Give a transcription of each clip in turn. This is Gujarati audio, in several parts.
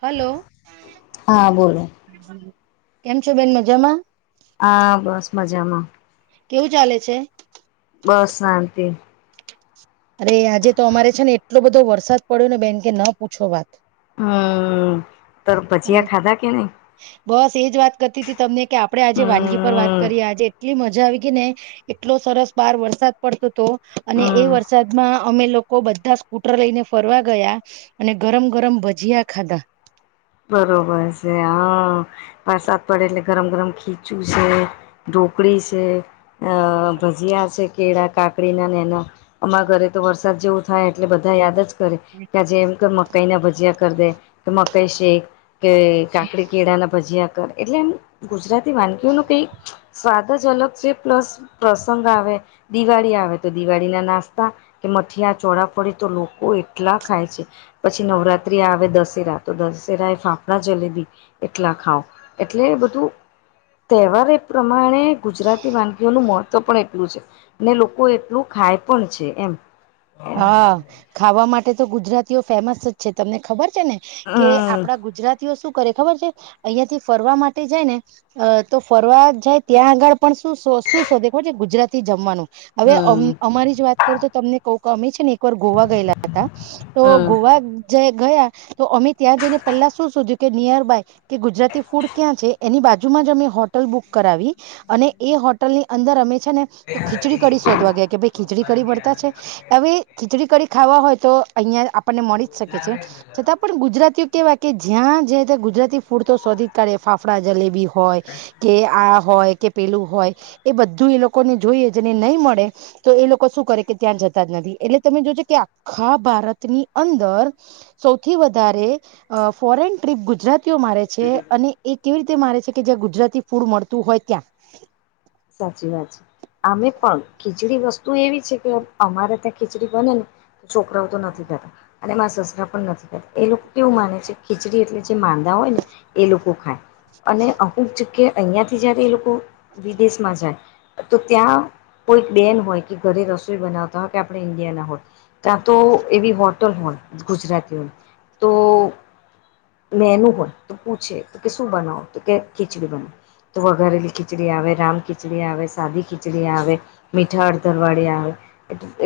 હલો હા બોલો કેમ છો બેન મજામાં હા બસ મજામાં કેવું ચાલે છે બસ શાંતિ અરે આજે તો અમારે છે ને એટલો બધો વરસાદ પડ્યો ને બેન કે ન પૂછો વાત હમ તો અને ભજીયા ખાધા કે નહી બસ એજ વાત કરતી હતી તમને કે આપડે આજે વાનગી પર વાત હમ કરીએ આજે એટલી મજા આવી ગઈ ને એટલો સરસ બાર વરસાદ પડતો હતો અને એ હમ. વરસાદમાં અમે લોકો બધા કૂટર લઈને ફરવા ગયા અને ગરમ ગરમ ભજીયા ખાધા. બરોબર છે, હ વરસાદ પડે એટલે ગરમ ગરમ ખીચું છે, ઢોકળી છે, હ ભજીયા છે, કેળા કાકડીના ને એના અમાર ઘરે તો વરસાદ જેવું થાય એટલે બધા યાદ જ કરે. હમ્મ જેમ કે મકાઈના ભજીયા કરી દે કે મકાઈ શેક કે કાકડી કેળાના ભજીયા એટલે એમ ગુજરાતી વાનગીઓ ન કઈક સ્વાદ જ અલગ છે, પ્લસ પ્રસંગ આવે, દિવાળી આવે તો દિવાળી ના નાસ્તા કે મઠિયા ચોડાફડી તો લોકો એટલા ખાય છે. પછી નવરાત્રી આવે, દસેરા તો દસ ય ફાફડા જલેબી એટલા ખાાવ એટલે બધું તહેવાર પ્રમાણે ગુજરાતી વાનગીઓનું મહત્વ પણ એટલું છે ને લોકો એટલું ખાય પણ છે એમ હા ખાવા માટે તો ગુજરાતીઓ ફેમસ જ છે તમને ખબર છે ને કે હમ આપડા ગુજરાતીઓ શું કરે ખબર છે અહિયાં થી ફરવા માટે જાય ને અ તો ફરવા જાય ત્યાં આગળ પણ શું શું શો દેખો છે ગુજરાતી જમવાનું હવે હમ અમારી જ વાત કરું તો તમને કવ અમે છે ને એક વાર ગોવા ગયેલા હતા તો હમ ગોવા જે ગયા તો અમે ત્યાં જઈને પહેલા શું શોધ્યું કે નિયર બાય કે ગુજરાતી ફૂડ ક્યાં છે એની બાજુમાં જ અમે હોટલ બુક કરાવી. અને એ હોટલ ની અંદર અમે છે ને તો ખીચડી કઢી શોધવા ગયા કે ભાઈ ખીચડી કઢી મળતા છે. હવે ખીચડી કઢી ખાવા હોય તો અહિયાં આપણને મળી જ શકે છે છતાં પણ ગુજરાતીઓ કેવા કે જ્યાં જે ત્યાં ગુજરાતી ફૂડ તો શોધી કાઢે ફાફડા, જલેબી હોય હોય કે આ હોય કે પેલું હોય એ બધું એ લોકોને જોઈએ જેને નહીં મળે તો એ લોકો શું કરે કે ત્યાં જતા જ નથી એટલે તમે જો છો કે આખા ભારત ની અંદર સૌથી વધારે ફોરેન ટ્રીપ ગુજરાત મારે છે અને એ કેવી રીતે મારે છે કે જ્યાં ગુજરાતી ફૂડ મળતું હોય ત્યાં સાચી વાત છે. અમે પણ ખીચડી વસ્તુ એવી છે કે અમારે ત્યાં ખીચડી બને ને છોકરાઓ તો નથી થતા અને એમાં સસરા પણ નથી થતા એ લોકો કેવું માને છે ખીચડી એટલે જે માંદા હોય ને એ લોકો ખાય અને અમુક જ કે અહિયાં થી જયારે એ લોકો દસમાંજા તો ત્યાં કોઈ બેન હોય કે ઘરે રસોઈ બનાવતા હોય કે આપણે ઈન્ડિયાના હોય ત્યાં તો એવી હોટલ હોય ગુજરાતીઓની તો મેન હોય તો પૂછે તો કે શું બનાવો તો કે ખીચડી બનાવ વઘારેલી ખીચડી આવે, રામ ખીચડી આવે, સાદી ખીચડી આવે મીઠા હડદરવાળી આવે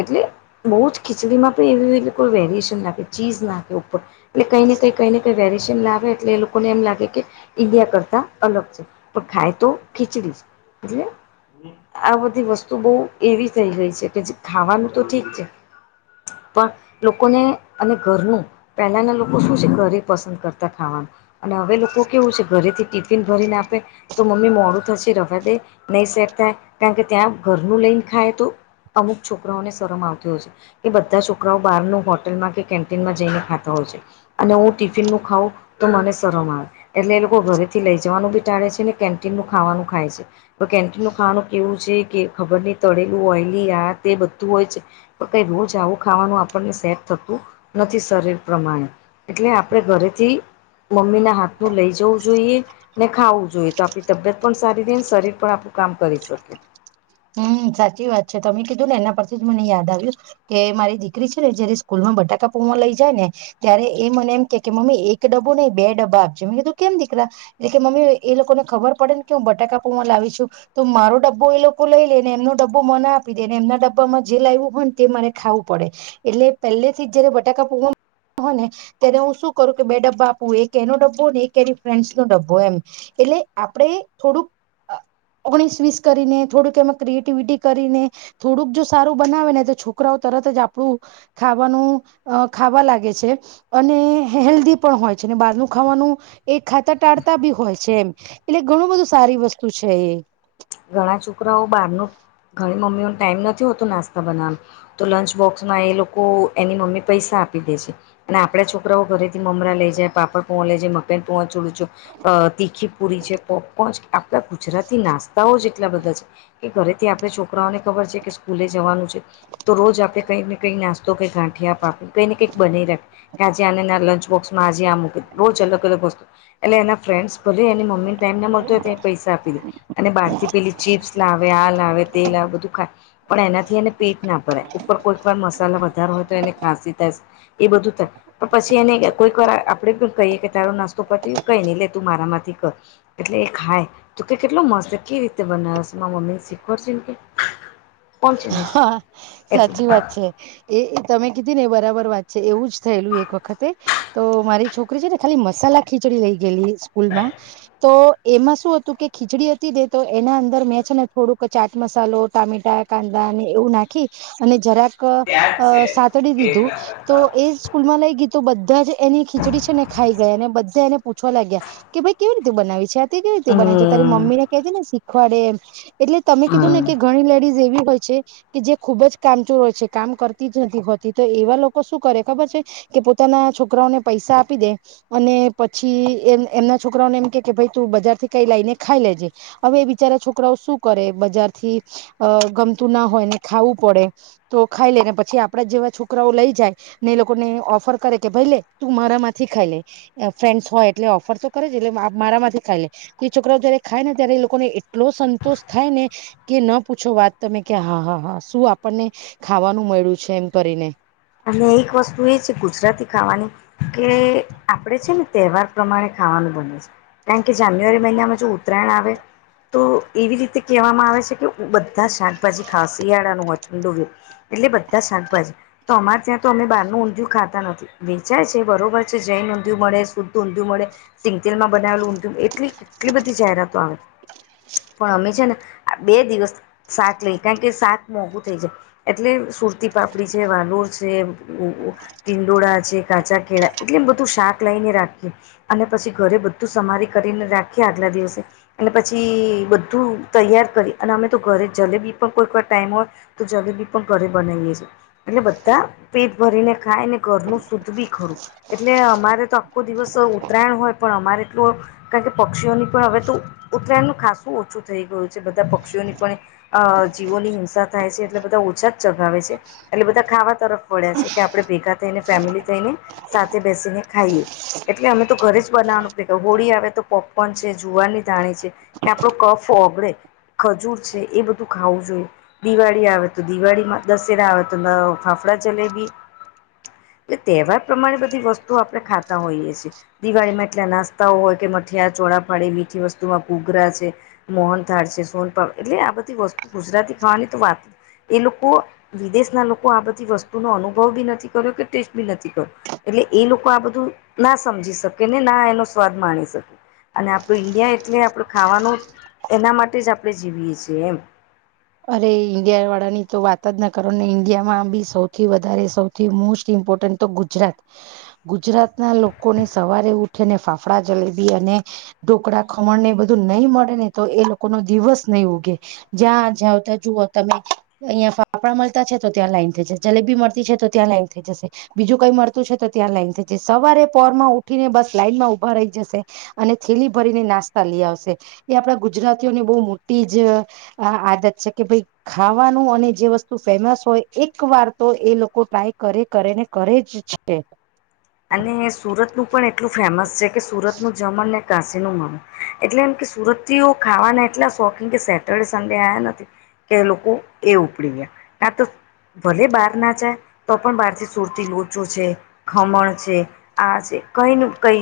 એટલે બહુ જ ખીચડીમાં પણ એવી કોઈ વેરએશન નાખે ચીજ નાખે ઉપર એટ કઈ કઈ કઈને કઈ વેરેએશન લાવે એ લોકો લોકોને એમ લાગે કે ઈન્ડિયા કરતા અલગ છે પણ ખાય તો ખીચડી જ [unintelligible] [inaudible] આ બધી વસ્તુ બહ એવી થઇ ગઈ છે કે જે ખાવાનું તો ઠીક છે પણ લોકોને અને ઘરનું પહેલાના લોકો શું છે ઘરે પસંદ કરતા ખાવાનું અને હવે લોકો કેવું છે ઘરેથી ટિફિન ભરીને આપે તો મમ્મી મોડું થશે રવા દે નહીં સેર થાય કારણ કે ત્યાં ઘરનું લઈને ખાય તો અમુક છોકરાઓને શરમ આવતી હોય છે એ બધા છોકરાઓ બહારનું હોટલમાં કેન્ટીનમાં જઈને ખાતા હોય છે અને હું ટિફિનનું ખાઉં તો મને શમ આવે એટલે એ લોકો ઘરે થી લઈ જવાનું બી ટાળે છે ને કેન્ટીન નું ખાવાનું ખાય છે કેન્ટીનનું ખાવાનું કેવું છે કે ખબર નહ તળેલું ઓઇલી આ તે બધું હોય છે કઈ રોજ આવું ખાવાનું આપણને સેટ થતું નથી શરીર પ્રમાણે એટલે આપડે ઘરેથી મમ્મી ના હાથનું લઈ જવું જોઈએ ને ખાવું જોઈએ તો આપણી તબિયત પણ સારી રહે ને શરીર પણ આપણું કામ કરી શકે હમ સાચી વાત છે તમે કીધું ને એના પરથી જ મને યાદ આવ્યું કે મારી દીકરી છે ને જય્યારે સ્કૂલ માં બટાકા પૂવા લઈ જાય ને ત્યારે એ મને એમ કે કે મમ્મી એક ડબ્બો નહિ બે ડબ્બા આપજે મેં કીધું કેમ દીકરા એટલે કે મમ્મી એ લોકોને ખબર પડે ને કે હું બટાકા પવા લાવી છું તો મારો ડબ્બો એ લોકો ું લઈ લઈને એમનો ડબ્બો મના આપી દે ને એમના ડબ્બામાં જે લાવવું હોય તે મારે ખાવું પડે એટલે પહેલે થી જયારે બટાકા પ હો ને ત્યારે હું શું કરું કે બે ડબ્બા આપું એક એનો ડબ્બો ને એક એની ફ્રેન્્સ નો ડબ્બો એમ એટલે આપડે થોડુંક ઓગણીસ વીસ કરીને થોડુંક મે ક્રિએટિવિટી કરીને થોડુંક જો સારું બનાવે ને તો છોકરાઓ તરત જ આપણું ખાવાનું અ ખાવા લાગે છે અને હેલ્ધી પણ હોય છે અને બહારનું ખાવાનું એક ખાત ટાળતા બી હોય છે એમ એટલે ઘણું બધું સારી વસ્તુ છે એ ઘણા છોકરાઓ બહાર ન ઘણી મમ્મીઓ ન ટાઈમ નથી હોતો નાસ્તો બના તો લંચ બોક્સમાં એ લોકો એની મમ્મી પૈસા આપી દે છે અને આપડા છોકરાઓ ઘરેથી મમરા લઈ જાય પાપડ પોહં લઈ જાય મન પોહંચડું તીખી પુરી છે કોપકો આપણા ગુજરાતી નાસ્ જ એટલા બધા છે કે ઘરેથી આપણે છોકરાઓને ખબર છે કે સ્કૂલે જવાનું છે તો રોજ આપણે કંઈક ને કંઈ નાસ્તા કઈ ગાંઠિયા પા આપી કઈ ને કંઈ બનાવી રાખી કે્યાજે અને ના લંચ બોક્સમાં આજે આ મૂકી રોજ અલગ અલગ વસ્તુ એટલે એના ફ્રેન્ડ્સ બોલી એની મમ્મીને ટાઈમ મળ હોય તો એ પૈસા આપી દે અને બહાર થી પેલી ચીપ્સ લાવે આ લાવે તેલ આવેે બધું ખાય પણ એનાથી એને પેટ ના ભરાય ઉપર કોઈ પણ મસાલા વધારો હોય તો એને ખાંસી થાય એ બધું ત પણ પછી એને કોઈક વાર આપડે કહીએ કે તારો નાસ્તો પછ કઈ નહી લેતું મારામાંથી ક એટલે એ ખાય તો કે કેટલો મસ્ત કેવી રીતે બનાવ છે મમ્મીને શીખવાડશે એમ કે કોણ છે ને હા એટલે સાચી વાત છે એ તમે કીધી ને બરાબર વાત છે એવું જ થયેલું એક વખતે તો મારી છોકરી છે ને ખાલી મસાલા ખીચડી લઈ ગયેલી સ્કૂલ માં તો એમાં શું હતું કે ખીચડી હતી દે તો એના અંદર મેં છે ને થોડુંક ચાટ મસાલો ટામેટા કા એવું નાખી અને જરાક સાતડી દીધું તો એજ સ્કૂલ માં લઈ ગી તો બધા જ એની ખીચડી છે ને ખાઈ ગયા અને બધા એને પૂછવા લાગ્યા કે ભાઈ કેવી રીતે બનાવી છે કેવી રીતે બનાય છે તારી હમ મમ્મી ને કેધ ને શીખવાડે એટલે તમે કીધું ને હમ કે ઘણી લેડીઝ એવી હોય છે કે જે ખુબ જ કામચોર હોય છે કામ કરતી જ નથી હોતી તો એવા લોકો શું કરે ખબર છે કે પોતાના છોકરાઓને પૈસા આપી દે અને પછી એમ એમના છોકરાઓને એમ કે કે ભાઈ તું બજાર થી કઈ લઈને ખાઈ લેજે હવે એ બિચારા છોકરાઓ શું કરે બજાર થી અ ગમતું ના હોય ને ખાવું પડે તો ખાઈ લેને પછી આપડે જેવા છોકરાઓ લઈ જાય ને લોકો ને ઓફર કરે કે ભાઈ લે તું મારા માંથી ખાઈ લે. ફ્રેન્ડસ હોય એટલે ઓફર તો કરે જ એટલે મારા માંથી ખાઈ લેય એ છોકરાઓ જયારે ખાય ને ત્યારે એ લોકોને એટલો સંતોષ થાય ને કે ન પૂછો વાત તમે કે હા હા હા શું આપણને ખાવાનું મળ્યું છે, એમ કરીને અને એક વસ્તુ એ છે ગુજરાતી ખાવાની કેએ આપણેે છે ને તહેવાર પ્રમાણે ખાવાનું બને છે. કારણ કે જાન્યુઆરી મહિનામાં જો ઉત્તરાયણ આવે તો એવી રીતે કહેવામાં આવે છે, કે બધા શાકભાજી ખાંસ શિયાળાનું હોથ થન્ડુ હોય એટલે બધા શાકભાજી તો અમારે ત્યાં તો અમે બારનું ઊંધયુ ખાતા નથી. વેચાય છે. બરોબર છે. જૈન ઊંધયુ મળે, શુદકુ ઊંધ્યુ મળે, સિંગતેલ માં બનાવેલું ઊંધિયુ એટલી કેટલી બધી જાહેરાતો આવે, પણ અમે છે ને આ બે દિવસ શાક લઈ કારણ કે શાક મોઘું થઈ જાય, એટલે સુરતી પાપડી છે, વાલ [unintelligible] તિંડોળા છે, કાચા કેળા એટલે એમ બધું શાક લઈને રાખીએ. અને પછી ઘરે બધું સમારી કરીને રાખીએ આગલા દિવસે અને પછી બધું તૈયાર કરી અને અમે તો ઘરે જલેબી પણ કોઈ કોર ટાઈમ હોય તો જલેબી પણ ઘરે બનાવીએેછીએ. એટલે બધા પેટ ભરીને ખાય ને ઘરનું શૂદ્ધ બી ખરું. એટલે અમારે તો આખો દિવસ ઉત્તરાયણ હોય પણ અમારે એટલું કારણ કે પક્ષીઓની પણ હવે તો ઉત્તરાયણનું ખાાસું ઓછું થઈ ગયું છે. બધા પક્ષીઓની પણ અ જીવોની હિંસા થાય છે, એટલે બધા ઓછા જ ચગાવે છે. એટલે બધા ખાવા તરફ વળ્યા છે, કે આપડે ભેગા થઈને ફેમિલી થઈને સાથે બેસીને ખાઈએ. એટલે અમે તો ઘરે જ બનાવાનું પ્રે [unintelligible] હોળી આવે તો પોપકોર્ન છે, જુવારની ધાણી છે. કે આપણો કફ ઓગડે. ખજૂર છે. એ બધું ખાવું જોઈએ. દિવાળી આવે તો દિવાળીમાં દશેરા આવે ત લાવ ફાફડા-જલેબી [unintelligible] તહેવાર પ્રમાણે બધી વસ્તુ આપણે ખાતા હોઈએ છે. દિવાળીમાં એટલા નાસ્તાઓ હોય કે મઠિયા, ચોળા ફડી, મીઠી વસ્તુમાં ઘૂઘરા છે. મોહનથાળ છે. સોનપા એટલે આ બધી વસ્તુ ગુજરાતી ખાવાની તો વાત એ લોકો વિદેશના લોકો આ બધી વસ્તુનો અનુભવ બી નથી કર્યો કે ટેસ્ટ બી નથી કર્યો. એટલે એ લોકો આ બધું ના સમજી શકે, ને ના એનો સ્વાદ માણી શકે. અને આપણું ઈન્ડિયા એટલે આપણું ખાવાનું એના માટે જ આપણે જીવીએ છેએમ. અરે ઈન્ડિયા વાળા ની તો વાત જ ના કરો ને ઈન્ડિયા માં બી સૌથી વધારે સૌ થી મોસ્ટ ઇમ્પોર્ટન્ટ તો ગુજરાત. ગુજરાત ના લોકોને સવારે ઉઠીને ફાફડા જલેબી અને ઢોકળા ખમણ ને એ બધું નહીં મળે ને તો એ લોકો નો દિવસ નહી ઉગે. જ્યાં જાઓ તો જુઓ તમે અહીયાં ફાફડા મલતા છે, તો ત્યાં લાઈન થઈ જશે. જલેબી મળતી છે, તો ત્યાં લાઈન થઈ જશે. બીજું કઈ મળતું છે, તો ત્યાં લાઈન થ જાય. સવારે પોર માં ઉઠીને બસ લાઈનમાં ઉભા રહી જશે. અને થેલી ભરીને નાસ્તા લઈ આવશે એ આપડા ગુજરાતીઓની બહુ મોટી જ અ આદત છે કે ભઈ ખાવાનું અને જે વસ્તુ ફેમસ હોય એક વાર તો એ લોકો ટ્રાય કરે કરે ને કરે જ છે. અને સુરતનું પણ એટલું ફેમસ છે, કે સુરતનું જમણને કાશી નું માનું એટલે એમ કે સુરત થી ખાવાના એટલા શોખીન કે સેટરડે સન્ડે આયા નથી. કે લોકો એ ઉપડી ગયા ના તો ભલે બહાર ના જાય તો પણ બહાર થી સુરતી લોચો છે, ખમણ છે. આ છે કઈ ન કઈ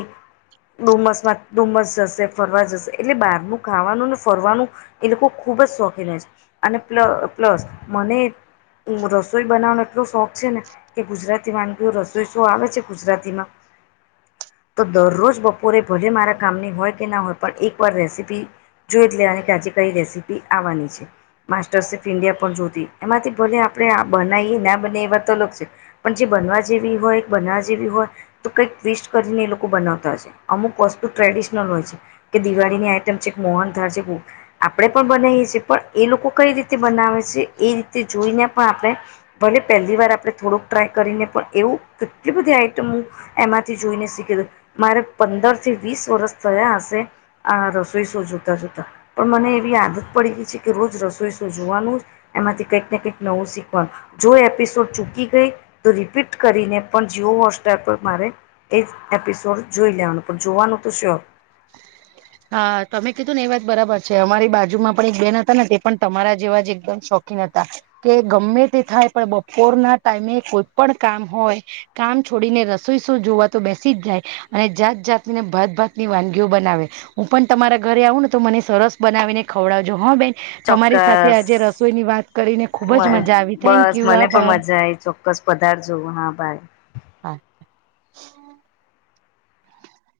ડુમસમાં ડુમ્મસ જશે, ફરવા જશે એટલે બહારનું ખાવાનું ને ફરવાનું એ લોકો ખુબ જ શોખીન હોય છે, અને પ્લ પ્લસ મને [unintelligible] રસોઈ બનાવાનો એટલો શોખ છે ને કે ગુજરાતી વાનગીઓ રસોઈ શો આવે છે ગુજરાતીમાં તો દરરોજ બપોરે ભલે મારા કામની હોય કે ના હોય પણ એકવાર રેસીપી જોઈ એ લેવાની કે આજે કઈ રેસીપી આવવાની છે માસ્ટર્સ ઓફ ઇન્ડિયા પણ જોતી એમાંથી ભલે આપડણે આ બનાવીએ ના બના એવાત અલગ છે પણ જે બનવા જેવી હોય બનવા જે હોય તો કઈક ટ્વિસ્ટ કરીને એ લોકો બનાવતાય અમુક વસ્તુ ટ્રેડિશનલ હોય છે કે દિવાળીની આઈટમ છે એક મોહન ધાર છે આપણે પણ બનાવીએ છીએ પણ એ લોકો કઈ રીતે બનાવે છે એ રીતે જોઈને પણ આપણે ભલે પહેલી વાર આપણે થોડોક ટ્રાય કરીને પણ એવું કેટલી બધી આઈટમો એમાંથી જોઈને શીખીલું મારે પંદર થી વીસ વર્ષ થયા હશે આ રસોઈ શો જોતા જોતા પણ મને એવી આદત પડી ગઈ છે કે રોજ રસોઈ જોઈશું જોવાનું એમાંથી કંઈક ને કંઈક નવું શીખવાનું જો એપિસોડ ચૂકી ગઈ તો રિપીટ કરીને પણ જીઓ હોટસ્ટેર પર મારે એ એપિસોડ જોઈ લેવાનું પણ જોવાનું તો શો હ હા તમે કીધું ને એ વાત બરાબર છે અમારી બાજુમાં પણ એક બેન હતા ને તે પણ તમારા જેવા જ એકદમ શોખ નતા કે ગમે તે થાય પણ બપોરના ટાઈમે કોઈ પણ કામ હોય કામ છોડીને રસોઈસો જોવા તો બેસી જ જાય અને જાત જાતને ભાત ભાત વાનગીઓ બનાવે હું પણ તમારા ઘરે આવું ને તો મને સરસ બનાવીને ખવડાવજો હા બેન તમારી સાથે ચોક્કસ આજે રસોઈની વાત કરીને ખુબ જ મજા આવી થેન્ક યુ વા ભ ાય ચો ક્કસ પદારથ જોવું હા ભાઈ હચ